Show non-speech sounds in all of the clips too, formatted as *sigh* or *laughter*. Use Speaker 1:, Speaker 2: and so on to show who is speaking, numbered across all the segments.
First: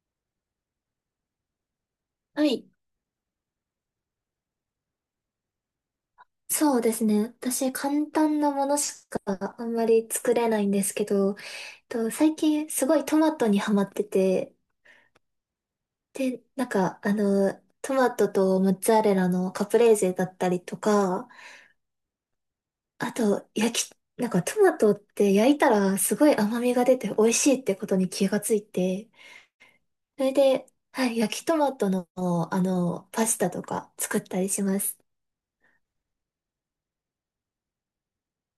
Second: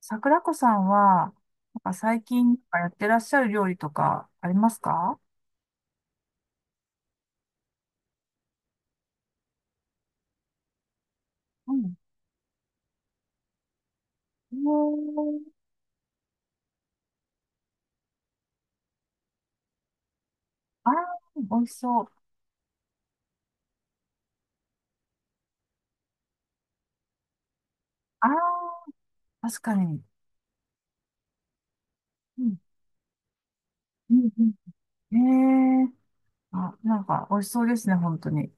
Speaker 1: 桜子さんは、なんか最
Speaker 2: は
Speaker 1: 近なん
Speaker 2: い。
Speaker 1: かやってらっしゃる料理とかありますか？
Speaker 2: そうですね。私、簡単なものしかあんまり作れないんですけど、
Speaker 1: うん。
Speaker 2: 最近すごいトマトにハマってて、
Speaker 1: おー、
Speaker 2: で、なんか、トマトとモッツァレラのカプレーゼだったりと
Speaker 1: あ
Speaker 2: か、
Speaker 1: ー、美味しそう。
Speaker 2: あと、なんかトマトって焼いたらすごい甘みが出て美味しいってことに
Speaker 1: あ
Speaker 2: 気
Speaker 1: ー、
Speaker 2: がついて、
Speaker 1: 確かに。
Speaker 2: それで、はい、焼きトマトの、
Speaker 1: うん、
Speaker 2: パスタとか
Speaker 1: う
Speaker 2: 作っ
Speaker 1: ん、
Speaker 2: たりします。
Speaker 1: うん。えー、あ、なんか美味しそうですね、本当に。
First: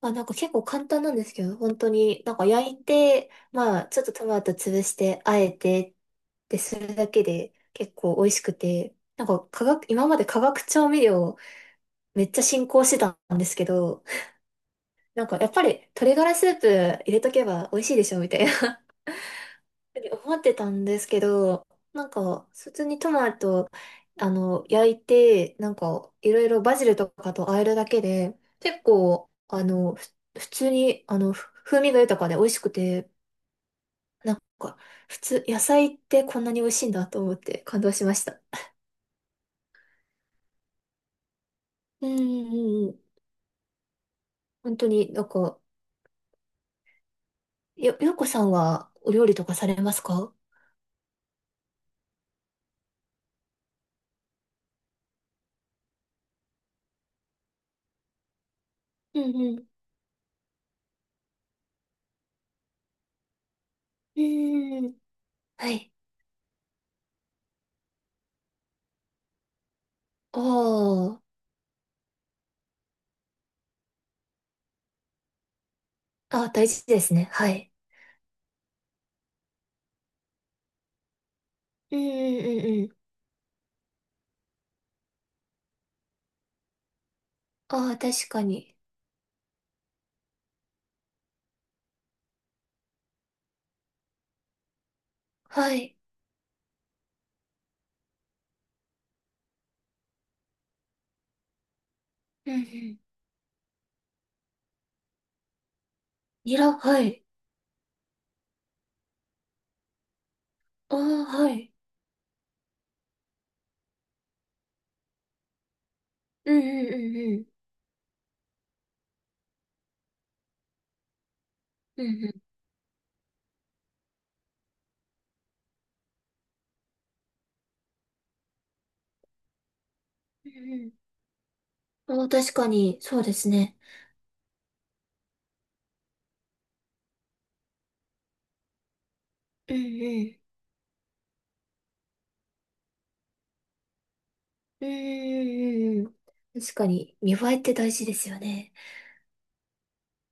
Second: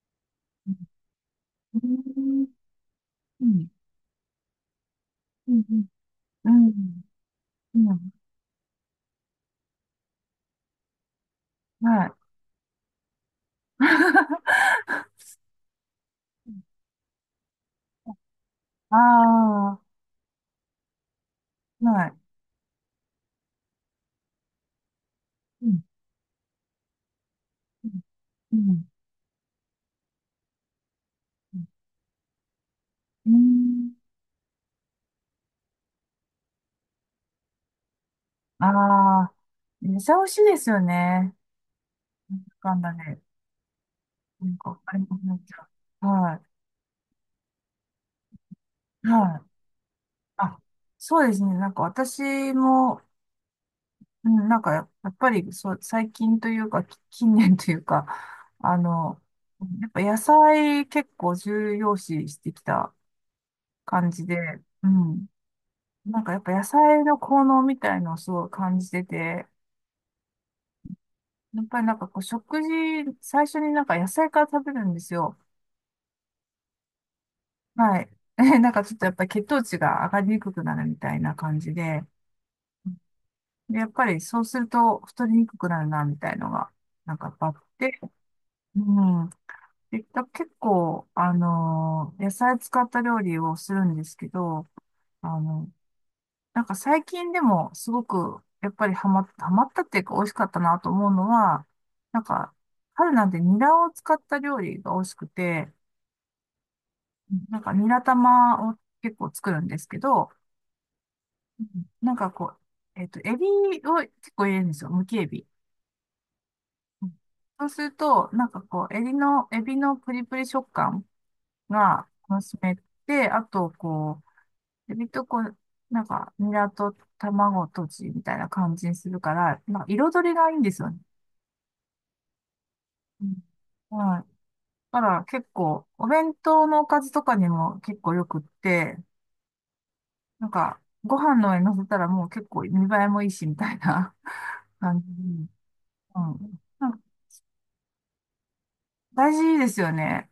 Speaker 2: あ、なんか結構簡
Speaker 1: う
Speaker 2: 単なんですけど、本
Speaker 1: ん、
Speaker 2: 当
Speaker 1: う
Speaker 2: に、なんか
Speaker 1: ん、
Speaker 2: 焼いて、
Speaker 1: うん、
Speaker 2: まあ、ちょっとトマト潰して、あえ
Speaker 1: うん、
Speaker 2: てっ
Speaker 1: う
Speaker 2: て
Speaker 1: ん、
Speaker 2: するだけで
Speaker 1: う
Speaker 2: 結
Speaker 1: ん。
Speaker 2: 構美味しくて、なんか化学、今まで化学調味料
Speaker 1: はい。
Speaker 2: めっちゃ進行してたんですけど、
Speaker 1: *laughs*
Speaker 2: なんかやっぱり鶏ガラスープ入れとけば美味しいでしょみたいな
Speaker 1: ああ、
Speaker 2: 思ってたんですけど、な
Speaker 1: は
Speaker 2: ん
Speaker 1: い。
Speaker 2: か、普通にトマト、焼いて、
Speaker 1: う
Speaker 2: なん
Speaker 1: ん、
Speaker 2: か、いろいろバジルとかと和えるだけで、
Speaker 1: う
Speaker 2: 結
Speaker 1: ん、
Speaker 2: 構、普通に、風味が豊かで美味しくて、
Speaker 1: うん。
Speaker 2: なんか、普通、野菜ってこんなに美味しいんだと思って感動しました。
Speaker 1: ああー、めっちゃ美味しいですよね。
Speaker 2: うんう
Speaker 1: なんだかん
Speaker 2: んう
Speaker 1: だ
Speaker 2: ん。
Speaker 1: ね、なん
Speaker 2: 本
Speaker 1: か、
Speaker 2: 当
Speaker 1: あれ
Speaker 2: に、
Speaker 1: も
Speaker 2: なん
Speaker 1: なん
Speaker 2: か、
Speaker 1: か、は
Speaker 2: ようこさんは
Speaker 1: い、
Speaker 2: お料理
Speaker 1: はい。
Speaker 2: とかされますか？
Speaker 1: あ、そうですね。なんか私も、うん、なんかやっぱりそう、最近というか、近年というか、*laughs* あの、
Speaker 2: うんうん。
Speaker 1: やっぱ野菜結構重要視してきた感
Speaker 2: う
Speaker 1: じで、
Speaker 2: んうん
Speaker 1: う
Speaker 2: うん。
Speaker 1: ん。
Speaker 2: はい。
Speaker 1: なんかやっぱ野菜の効能みたいのをすごい感じてて、
Speaker 2: あ
Speaker 1: やっぱりなんかこう食事、最初になんか野菜から食べるんですよ。
Speaker 2: あ、あ、大事ですね。はい。
Speaker 1: はい。*laughs* なんかちょっとやっぱり血糖値が上がりにくくなるみたいな感じ
Speaker 2: うん
Speaker 1: で、
Speaker 2: うんうんうん。
Speaker 1: で、やっぱりそうすると太りにくくなるな、みたいのが、なんかやっぱあっ
Speaker 2: ああ、
Speaker 1: て、
Speaker 2: 確かに。
Speaker 1: うん。で、結構、野菜使った料理をするんですけど、あの、
Speaker 2: はい。
Speaker 1: なんか最近でもすごく、やっぱりハマったっていうか美味しかったなと思うのは、なん
Speaker 2: う
Speaker 1: か、
Speaker 2: んうん。
Speaker 1: 春なんてニラを使った料理が美味しくて、
Speaker 2: ニラ、はい。
Speaker 1: なんかニラ玉を結構作るんですけど、
Speaker 2: ああ、は
Speaker 1: う
Speaker 2: い。
Speaker 1: ん、なんかこう、エビを結構入れるんですよ。むきエビ。
Speaker 2: うんうん
Speaker 1: そうすると、なんかこう、エビのプリプリ食感
Speaker 2: うん
Speaker 1: が
Speaker 2: うん。うんう
Speaker 1: 楽
Speaker 2: ん。
Speaker 1: しめて、あと、こう、エビとこう、なんか、ニラと卵とじみたいな感じにするから、なんか彩り
Speaker 2: う
Speaker 1: がいいんで
Speaker 2: ん
Speaker 1: すよ
Speaker 2: う
Speaker 1: ね。
Speaker 2: ん。ああ、確かに、そう
Speaker 1: う
Speaker 2: で
Speaker 1: ん、
Speaker 2: すね。
Speaker 1: はい。だから結構、お弁当のおかずとかにも結構よくって、
Speaker 2: うんうん。
Speaker 1: なんか、ご飯の上に乗せたらもう結構見栄えもいいし、みたいな *laughs*
Speaker 2: うん
Speaker 1: 感じ。
Speaker 2: うんうんうん。
Speaker 1: うん。
Speaker 2: 確か
Speaker 1: なんか
Speaker 2: に、見栄えって大事ですよね。
Speaker 1: 大事ですよね。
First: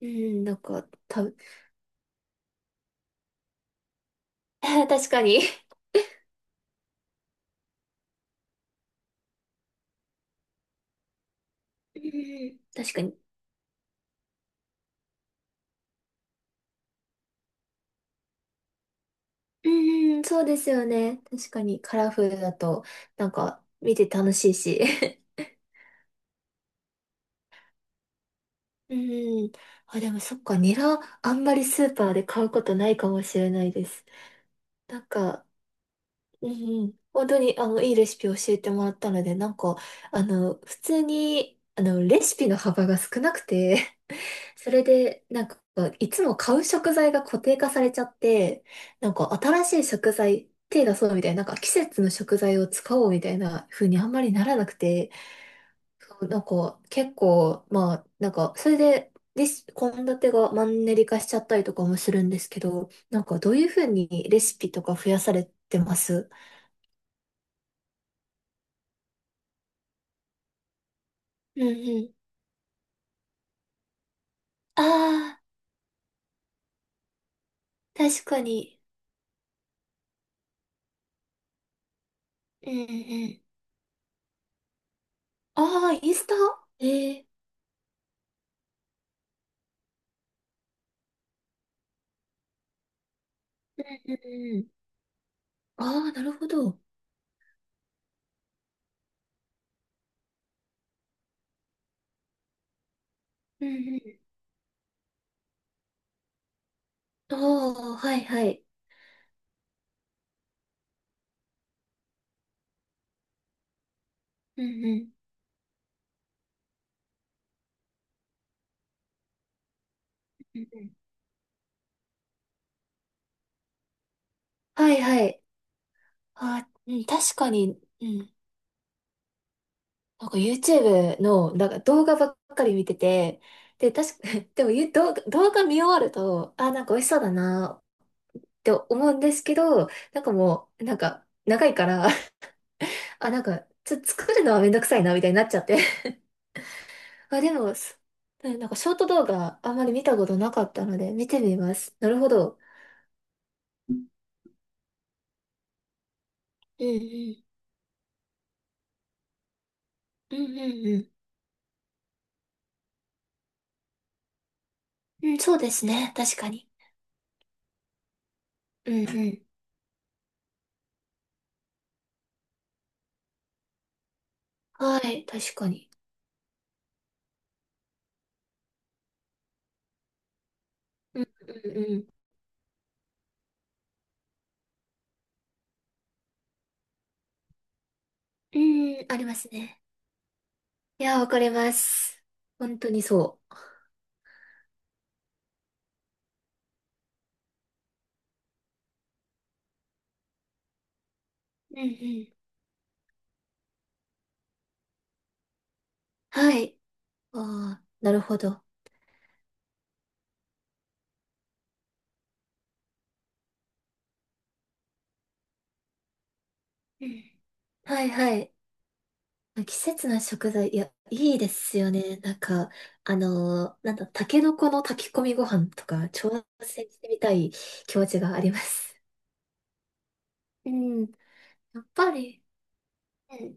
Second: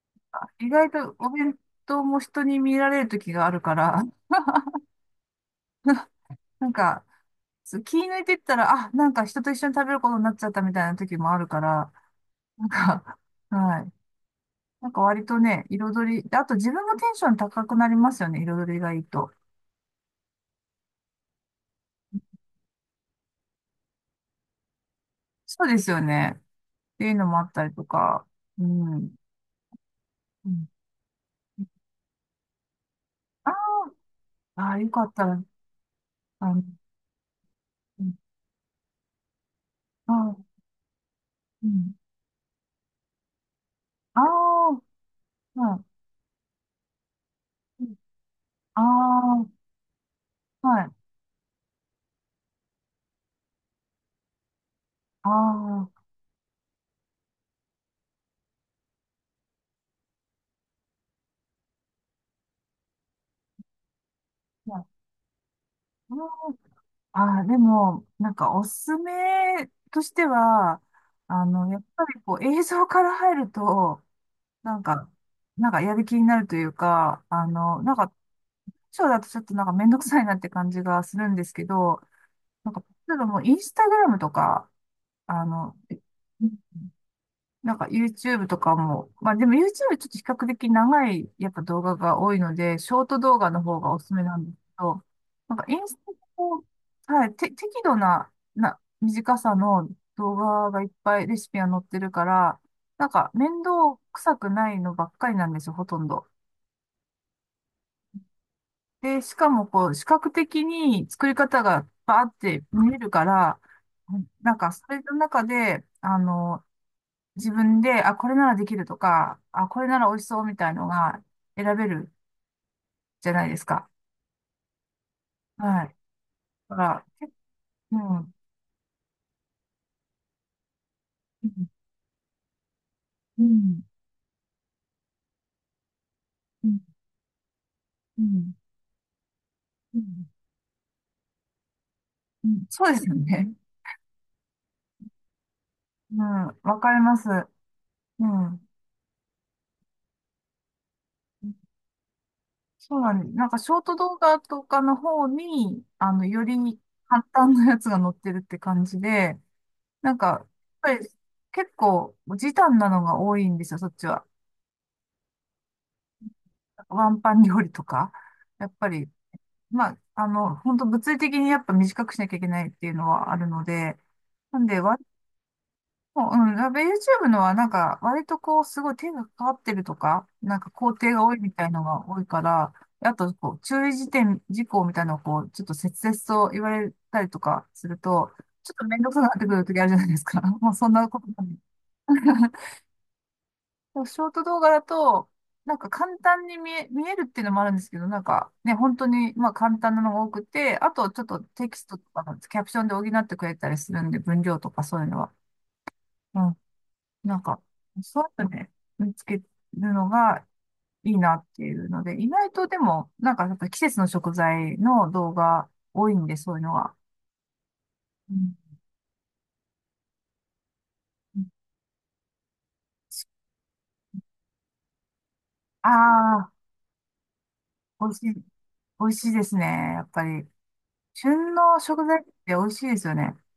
Speaker 2: うん、なん
Speaker 1: 意
Speaker 2: か、
Speaker 1: 外と
Speaker 2: た、
Speaker 1: お
Speaker 2: *laughs*
Speaker 1: 弁当も人に見られる時があるから、
Speaker 2: 確かに。
Speaker 1: *laughs* なんか、そう気抜いてったら、あ、なんか人と一緒に食べることになっちゃったみたいな時もあるから、
Speaker 2: うんうん
Speaker 1: なん
Speaker 2: 確かに。
Speaker 1: か、*laughs* はい。なんか割とね、彩り、であと自分もテンション高くなりますよね、彩りがいいと。
Speaker 2: うんうん、そうですよね。確かに、カラフルだと、なんか、見て楽しいし。*laughs*
Speaker 1: そうですよね。っていうのもあったりとか、う
Speaker 2: う
Speaker 1: ん。
Speaker 2: ん。あ、でもそっ
Speaker 1: う
Speaker 2: か、
Speaker 1: ん、
Speaker 2: ニラ、あんまりスーパーで買うことないかもし
Speaker 1: あ
Speaker 2: れ
Speaker 1: あ、
Speaker 2: ないです。
Speaker 1: ああ、よ
Speaker 2: な
Speaker 1: か
Speaker 2: ん
Speaker 1: ったら、
Speaker 2: か、うん
Speaker 1: あの、
Speaker 2: うん、本当にあのいい
Speaker 1: う
Speaker 2: レ
Speaker 1: ん、
Speaker 2: シピ教えてもらったので、なんか、
Speaker 1: ああ、
Speaker 2: 普通に、
Speaker 1: うん。
Speaker 2: レシピの幅が少なくて、
Speaker 1: あ
Speaker 2: *laughs* そ
Speaker 1: あ、
Speaker 2: れで、なんか、いつも買う食材が固定化されちゃって、
Speaker 1: は
Speaker 2: なんか、
Speaker 1: い。
Speaker 2: 新しい食材、
Speaker 1: ああ、は
Speaker 2: 手出
Speaker 1: い。
Speaker 2: そうみたいな、なんか、季節の食材を使おうみたいな風にあんまりならなくて、
Speaker 1: ああ、
Speaker 2: そうなんか、結構、まあ、なんか、それで、献立がマンネリ化しちゃったりとかもするんですけど、なんか、どういう風にレシピ
Speaker 1: は
Speaker 2: と
Speaker 1: い。
Speaker 2: か増やされてま
Speaker 1: あ
Speaker 2: す？
Speaker 1: あああ、でも、なんかおすすめとしては、あ
Speaker 2: うん
Speaker 1: の、やっ
Speaker 2: う
Speaker 1: ぱ
Speaker 2: ん。
Speaker 1: りこう映像から入ると、なん
Speaker 2: あ
Speaker 1: か、
Speaker 2: あ、
Speaker 1: なんかやる気になるというか、あの、なんか、
Speaker 2: 確かに。
Speaker 1: ショーだとちょっとなんかめんどくさいなって感じがするんですけど、
Speaker 2: う
Speaker 1: なん
Speaker 2: ん
Speaker 1: か、
Speaker 2: うん
Speaker 1: 例えば
Speaker 2: う
Speaker 1: も
Speaker 2: ん。
Speaker 1: うインスタグラムとか、あの、
Speaker 2: ああ、インスタええ
Speaker 1: なんか YouTube とかも、まあでも YouTube ちょっと比較的長いやっぱ動画が多いので、ショート動画の方
Speaker 2: う
Speaker 1: がおす
Speaker 2: ん
Speaker 1: すめなん
Speaker 2: う
Speaker 1: です
Speaker 2: んう
Speaker 1: け
Speaker 2: ん。
Speaker 1: ど、なんかインス
Speaker 2: あ
Speaker 1: タ
Speaker 2: あ、なるほ
Speaker 1: も、
Speaker 2: ど。うん
Speaker 1: はい、て、適度な、短さの動画がいっぱいレシピが載ってるから、なんか面
Speaker 2: う
Speaker 1: 倒
Speaker 2: ん。
Speaker 1: くさくないのばっかりなんですよ、ほとんど。
Speaker 2: ああ、はいはい。
Speaker 1: で、しかもこう、視覚的に作り方がバーって見えるから、なん
Speaker 2: う
Speaker 1: か
Speaker 2: ん
Speaker 1: そ
Speaker 2: う
Speaker 1: れ
Speaker 2: ん。
Speaker 1: の中で、あの、自分で、あ、これならできるとか、あ、これなら美味しそうみ
Speaker 2: うん
Speaker 1: たい
Speaker 2: う
Speaker 1: の
Speaker 2: ん
Speaker 1: が選べるじゃないですか。
Speaker 2: はいはい。
Speaker 1: はい。
Speaker 2: ああ、
Speaker 1: だか
Speaker 2: うん、
Speaker 1: ら、結
Speaker 2: 確かに、
Speaker 1: 構、
Speaker 2: う
Speaker 1: う
Speaker 2: ん。
Speaker 1: ん、
Speaker 2: なんか YouTube
Speaker 1: う
Speaker 2: の、な
Speaker 1: ん、
Speaker 2: んか動画ばっかり見てて、
Speaker 1: うん、
Speaker 2: で、確か、*laughs* でもゆ動画、動画見終わると、ああ、なんか美味しそうだなっ
Speaker 1: うん、
Speaker 2: て思うんですけど、
Speaker 1: う
Speaker 2: なんかもう、なんか長いから、
Speaker 1: ん。そうですよ
Speaker 2: *laughs* あ、なん
Speaker 1: ね。
Speaker 2: か、作るのはめんどくさいな、みたいになっちゃって。
Speaker 1: うん、わかります。
Speaker 2: あ、でも、
Speaker 1: う
Speaker 2: うんな
Speaker 1: ん。
Speaker 2: んかショート動画あんまり見たことなかったので見てみます。なるほど。
Speaker 1: そうなんです。なんか、ショート動画とかの方に、あの、より
Speaker 2: うんう
Speaker 1: 簡
Speaker 2: ん。
Speaker 1: 単なやつが載ってるって感じで、なん
Speaker 2: うん
Speaker 1: か、
Speaker 2: うん
Speaker 1: やっぱり
Speaker 2: う
Speaker 1: 結構、時短なのが多いんですよ、そっちは。
Speaker 2: ん。うん、そうですね。確かに。
Speaker 1: ワンパン料理とか。やっぱ
Speaker 2: うん
Speaker 1: り、
Speaker 2: うん。
Speaker 1: まあ、あの、本当物理的にやっぱ短くしなきゃいけないっていうのはあるので、なんで、
Speaker 2: は
Speaker 1: 割
Speaker 2: い、確かに。
Speaker 1: と、うん、やっぱ YouTube のはなんか、割とこう、すごい手がかかってるとか、なんか工程
Speaker 2: う
Speaker 1: が
Speaker 2: ん
Speaker 1: 多いみたい
Speaker 2: う
Speaker 1: の
Speaker 2: んう
Speaker 1: が
Speaker 2: ん。
Speaker 1: 多いから、あと、こう、注意事項みたいなのをこう、ちょっと切々と言われたりとかすると、ちょっと面
Speaker 2: うん、
Speaker 1: 倒く
Speaker 2: あ
Speaker 1: さく
Speaker 2: り
Speaker 1: な
Speaker 2: ま
Speaker 1: って
Speaker 2: す
Speaker 1: くる時
Speaker 2: ね。
Speaker 1: あるじゃないですか。*laughs* もうそん
Speaker 2: い
Speaker 1: な
Speaker 2: や、
Speaker 1: こと
Speaker 2: わか
Speaker 1: な
Speaker 2: り
Speaker 1: い。
Speaker 2: ます。
Speaker 1: *laughs*
Speaker 2: 本当にそ
Speaker 1: でもショート動画だと、なんか簡単に見えるっていうのもあるんですけど、なんかね、本当にまあ簡単なのが多くて、あとちょっとテキ
Speaker 2: う。う
Speaker 1: ス
Speaker 2: んう
Speaker 1: トとか
Speaker 2: ん。
Speaker 1: のキャプションで補ってくれたりするんで、文量とかそういうのは。うん。
Speaker 2: はい。
Speaker 1: なんか、
Speaker 2: ああ、なる
Speaker 1: そう
Speaker 2: ほ
Speaker 1: やって
Speaker 2: ど。
Speaker 1: ね、見つけるのがいいなっていうので、意外とでも、なんかやっぱ季節の食材の動画多いんで、そういうのは。
Speaker 2: うん。はい
Speaker 1: う
Speaker 2: はい。
Speaker 1: ん、
Speaker 2: 季節の食材、いや、いいですよね。なんか、なんだ、タケノコの炊き込みご飯と
Speaker 1: あ
Speaker 2: か、挑
Speaker 1: あ、
Speaker 2: 戦してみたい気
Speaker 1: 美
Speaker 2: 持
Speaker 1: 味
Speaker 2: ち
Speaker 1: しい、
Speaker 2: があ
Speaker 1: 美
Speaker 2: ります。
Speaker 1: 味しいですね。やっぱり、
Speaker 2: うん、
Speaker 1: 旬の
Speaker 2: やっ
Speaker 1: 食
Speaker 2: ぱ
Speaker 1: 材って
Speaker 2: り、
Speaker 1: 美味しいですよね。
Speaker 2: うん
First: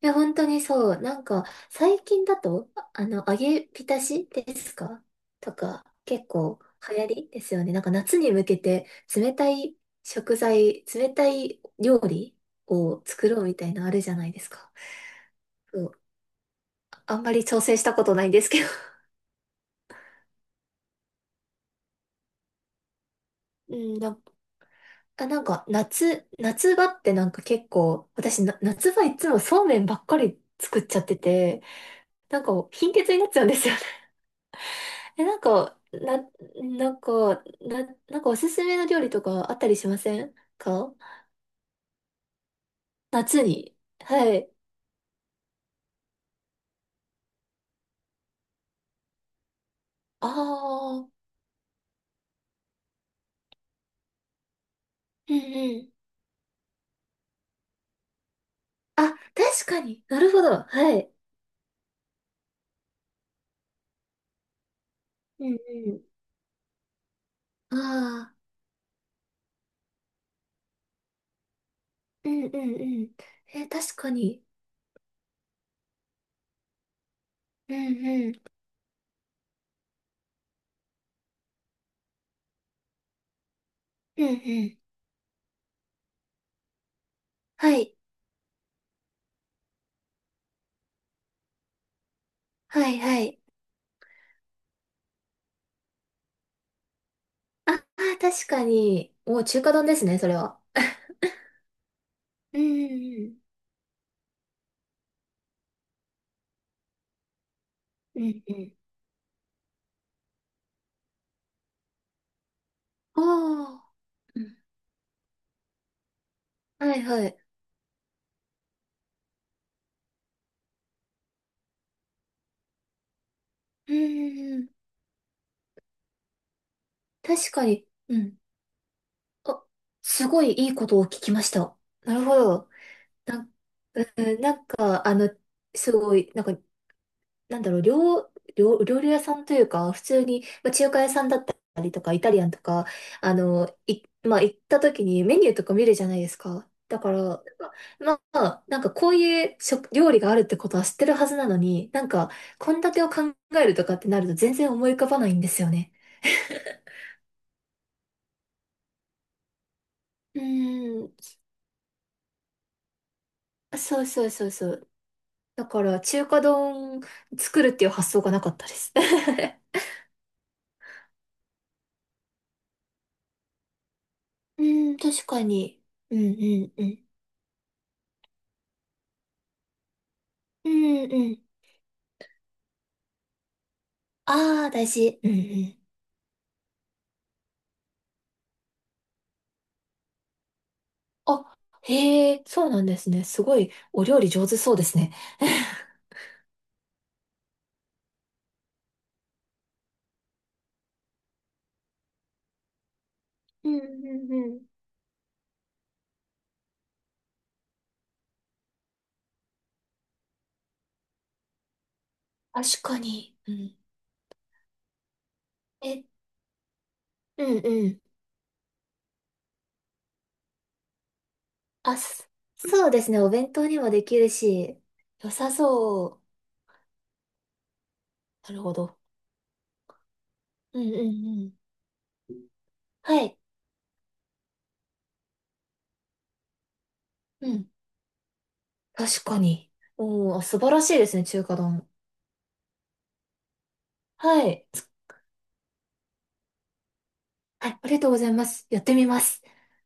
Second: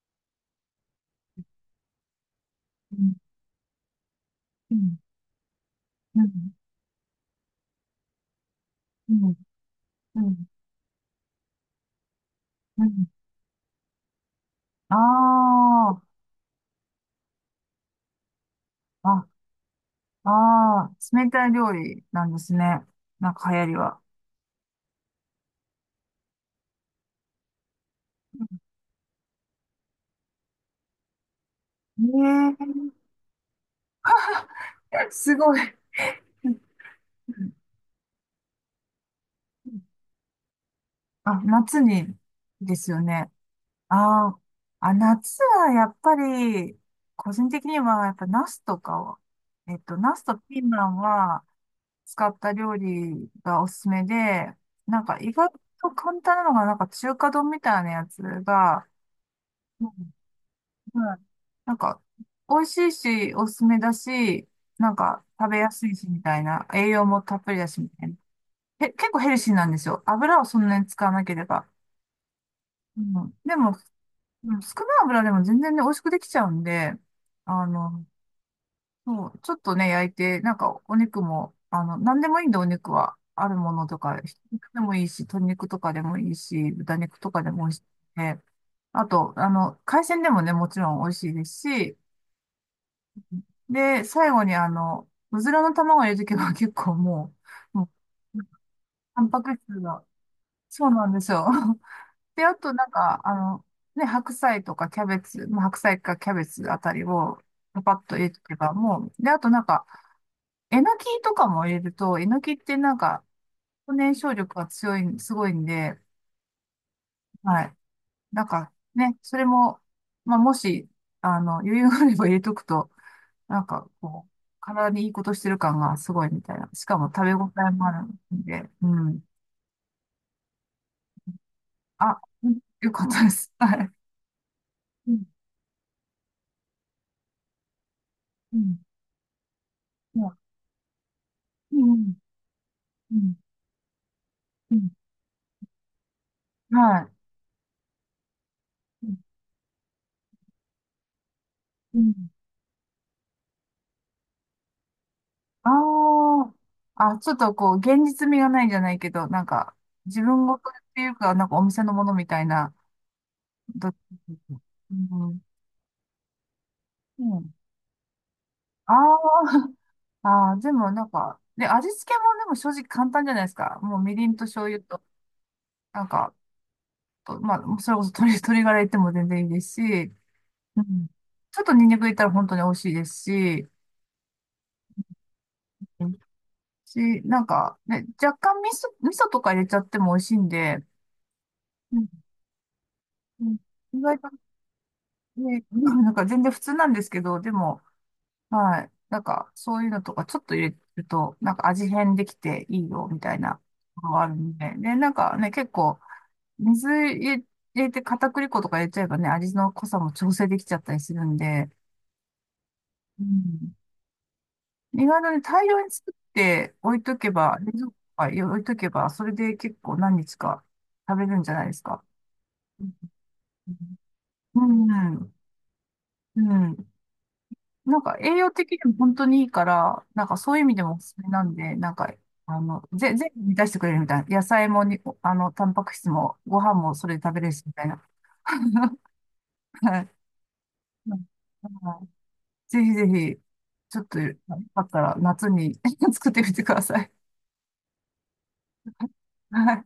Speaker 2: いや、本当にそう。なんか、最近だと、
Speaker 1: うん、
Speaker 2: 揚げ浸しですかとか、
Speaker 1: う
Speaker 2: 結
Speaker 1: ん、
Speaker 2: 構流行りですよね。なんか、夏に向けて、
Speaker 1: う
Speaker 2: 冷
Speaker 1: ん、
Speaker 2: たい
Speaker 1: う
Speaker 2: 食
Speaker 1: ん、
Speaker 2: 材、冷たい料理
Speaker 1: う
Speaker 2: を
Speaker 1: ん。
Speaker 2: 作ろうみたいなのあるじゃないですか。
Speaker 1: あ
Speaker 2: そうあんまり挑戦したことないんですけど。
Speaker 1: あ、あ、ああ、冷たい料理なんですね。なんか流行り
Speaker 2: うん、
Speaker 1: は。
Speaker 2: あ、なんか夏場ってなんか結構、私、夏場いつもそうめんばっかり作っちゃってて、なんか
Speaker 1: え
Speaker 2: 貧血になっちゃうんですよね。
Speaker 1: え、
Speaker 2: *laughs* え、
Speaker 1: す
Speaker 2: なん
Speaker 1: ご
Speaker 2: か、
Speaker 1: い。
Speaker 2: な、なんか、
Speaker 1: *laughs*
Speaker 2: な、なんかおすすめの料理とかあったりしませんか？
Speaker 1: あ、夏にですよね。
Speaker 2: 夏に。は
Speaker 1: あー、
Speaker 2: い。
Speaker 1: あ、夏はやっぱり、個人的にはやっぱナスとかを、ナス
Speaker 2: あ
Speaker 1: とピーマン
Speaker 2: あ、
Speaker 1: は使った料理がおすすめで、なんか
Speaker 2: う
Speaker 1: 意
Speaker 2: ん
Speaker 1: 外
Speaker 2: うん。
Speaker 1: と簡単なのが、なんか中華丼みたいなやつが、
Speaker 2: あ、確かに。なるほど。は
Speaker 1: う
Speaker 2: い。
Speaker 1: ん。なんか、美味しいし、おすすめだし、なんか、
Speaker 2: う
Speaker 1: 食
Speaker 2: ん
Speaker 1: べやすい
Speaker 2: う
Speaker 1: し、みたいな。栄養もたっぷりだ
Speaker 2: ん。
Speaker 1: し、みたいな。
Speaker 2: ああ、
Speaker 1: 結構ヘルシーなんですよ。油をそんなに使わなければ。
Speaker 2: うんうんう
Speaker 1: う
Speaker 2: ん。
Speaker 1: ん。で
Speaker 2: え、
Speaker 1: も、
Speaker 2: 確かに。
Speaker 1: うん、少ない油でも全然ね、美味しくできちゃうんで、あ
Speaker 2: うん
Speaker 1: の、
Speaker 2: うん。
Speaker 1: そう、ちょっとね、焼いて、なんか、お肉も、あの、なんでもいいんで、お肉は。あるものとか、
Speaker 2: うんう
Speaker 1: ひき肉
Speaker 2: ん。
Speaker 1: でもいいし、鶏肉とかでもいいし、豚肉とかでも美
Speaker 2: は
Speaker 1: 味しいし
Speaker 2: い。
Speaker 1: ね。あと、あの、海鮮でもね、もちろん美味しいですし、
Speaker 2: はいはい。
Speaker 1: で、最後にあの、うずらの卵を入れとけば *laughs* 結構も
Speaker 2: あ
Speaker 1: う、も
Speaker 2: あー、
Speaker 1: う、
Speaker 2: 確かに。
Speaker 1: タン
Speaker 2: も
Speaker 1: パ
Speaker 2: う
Speaker 1: ク
Speaker 2: 中華
Speaker 1: 質
Speaker 2: 丼です
Speaker 1: が、
Speaker 2: ね、それは。
Speaker 1: そうなんですよ。*laughs* で、あ
Speaker 2: う
Speaker 1: となんか、
Speaker 2: ん
Speaker 1: あの、ね、白菜とかキャベツ、まあ、白菜かキャベツあたりをパパッと
Speaker 2: うん
Speaker 1: 入
Speaker 2: う
Speaker 1: れと
Speaker 2: ん。う
Speaker 1: け
Speaker 2: んうん。
Speaker 1: ばもう、で、あとなんか、えのきとかも入れると、えのきってなん
Speaker 2: あ
Speaker 1: か、
Speaker 2: あ。
Speaker 1: 燃焼
Speaker 2: う
Speaker 1: 力
Speaker 2: ん
Speaker 1: が強い、すごいんで、
Speaker 2: はいはい。
Speaker 1: はい。なんかね、それも、まあ、もし、あの、余裕があれば入れとくと、なんか、
Speaker 2: うん
Speaker 1: こう、
Speaker 2: うんうん。
Speaker 1: 体にいいことしてる感がすごいみたいな。しかも食べ応
Speaker 2: 確か
Speaker 1: えも
Speaker 2: に。
Speaker 1: ある
Speaker 2: うん。
Speaker 1: んで、うん。
Speaker 2: あ、すごいいいことを聞きました。な
Speaker 1: あ、
Speaker 2: るほ
Speaker 1: うん、
Speaker 2: ど。
Speaker 1: よかったで
Speaker 2: な
Speaker 1: す。
Speaker 2: ん、
Speaker 1: はい。
Speaker 2: うん、なんか、
Speaker 1: うん、
Speaker 2: すごい、なんかなんだろう、
Speaker 1: うん、
Speaker 2: 料理屋さんというか、普通
Speaker 1: うん、
Speaker 2: に、まあ、中華屋さんだっ
Speaker 1: う
Speaker 2: たりと
Speaker 1: ん、
Speaker 2: か、イタリアンとか、
Speaker 1: うん、
Speaker 2: まあ、行った時にメニューとか見るじゃないですか。だ
Speaker 1: は
Speaker 2: から、なんかまあ、なんか
Speaker 1: い。う
Speaker 2: こう
Speaker 1: ん、
Speaker 2: いう料理があるってことは知ってるはずなのに、
Speaker 1: う
Speaker 2: なん
Speaker 1: ん、
Speaker 2: か、献立を考えるとかってなると全然思い浮かばないんです
Speaker 1: あ
Speaker 2: よね。
Speaker 1: あ、あ、ちょっとこう、現実味がないじゃないけど、なんか、自
Speaker 2: う
Speaker 1: 分ごとって
Speaker 2: ー
Speaker 1: い
Speaker 2: ん、
Speaker 1: うか、なんかお店のものみたいな、どっち
Speaker 2: そうそうそうそう。
Speaker 1: も。うん、
Speaker 2: だから、中華丼
Speaker 1: うん。
Speaker 2: 作るっていう発想がなかったです。
Speaker 1: ああ、*laughs* ああ、でもなんか、で、味付けもでも正直簡単じゃないですか。もうみりんと
Speaker 2: *laughs* う
Speaker 1: 醤油
Speaker 2: ん、
Speaker 1: と、
Speaker 2: 確かに。
Speaker 1: なん
Speaker 2: うん
Speaker 1: か、
Speaker 2: うんうん。
Speaker 1: と、まあ、それこそ鶏ガラ入っても全然いいですし、
Speaker 2: う
Speaker 1: う
Speaker 2: ん
Speaker 1: ん。
Speaker 2: うん
Speaker 1: ちょっとニンニク入れたら本当に美味しいですし、
Speaker 2: ああ、大事。うんうん。
Speaker 1: し、なんか、ね、若干味噌とか入れちゃっても美味しいんで、
Speaker 2: あ、
Speaker 1: うん、
Speaker 2: へえ、そうなんですね。す
Speaker 1: うん、
Speaker 2: ごい、
Speaker 1: 意
Speaker 2: お
Speaker 1: 外
Speaker 2: 料
Speaker 1: と
Speaker 2: 理上手そうですね。
Speaker 1: ね、*laughs* う
Speaker 2: *laughs*
Speaker 1: ん、なんか全然普通なんですけど、でも、はい。なんか、そういうのとかちょっと入れると、なんか味変できていいよ、みたいな
Speaker 2: うん
Speaker 1: の
Speaker 2: う
Speaker 1: があ
Speaker 2: ん
Speaker 1: る
Speaker 2: う
Speaker 1: ん
Speaker 2: ん。
Speaker 1: で。で、なんかね、結構、水入れて片栗粉とか入れちゃえばね、味の濃さも調整できちゃったりするんで、
Speaker 2: 確か
Speaker 1: う
Speaker 2: に。う
Speaker 1: ん、
Speaker 2: ん。
Speaker 1: 意外とね、大量に
Speaker 2: え、
Speaker 1: 作って置いとけ
Speaker 2: う
Speaker 1: ば、
Speaker 2: ん
Speaker 1: 冷蔵
Speaker 2: うん。
Speaker 1: 庫に置いとけば、それで結構何日か食べるんじゃないです
Speaker 2: あ、
Speaker 1: か。う
Speaker 2: そう
Speaker 1: ん、
Speaker 2: ですね。お弁当にもできる
Speaker 1: う
Speaker 2: し、良
Speaker 1: ん。
Speaker 2: さそう。
Speaker 1: うん、なんか栄養
Speaker 2: なる
Speaker 1: 的
Speaker 2: ほ
Speaker 1: にも
Speaker 2: ど。
Speaker 1: 本当にいいから、なんかそういう意味
Speaker 2: う
Speaker 1: で
Speaker 2: んう
Speaker 1: も
Speaker 2: ん
Speaker 1: お
Speaker 2: う
Speaker 1: すすめな
Speaker 2: ん。
Speaker 1: んで、なんか、あの、ぜ、
Speaker 2: は
Speaker 1: 全
Speaker 2: い。
Speaker 1: 部満たしてくれるみたいな。野菜もに、あの、タンパク質も、ご飯もそれで食べれ
Speaker 2: う
Speaker 1: るし、
Speaker 2: ん。
Speaker 1: みたいな。*laughs*
Speaker 2: 確かに。
Speaker 1: はい。
Speaker 2: おー、素晴らしいで
Speaker 1: う
Speaker 2: すね、
Speaker 1: ん、
Speaker 2: 中華丼。
Speaker 1: はい、ぜひぜひ、ちょっと、よ
Speaker 2: はい。
Speaker 1: かったら夏に *laughs* 作ってみてください。
Speaker 2: はい、ありがとうございます。やってみます。
Speaker 1: はい。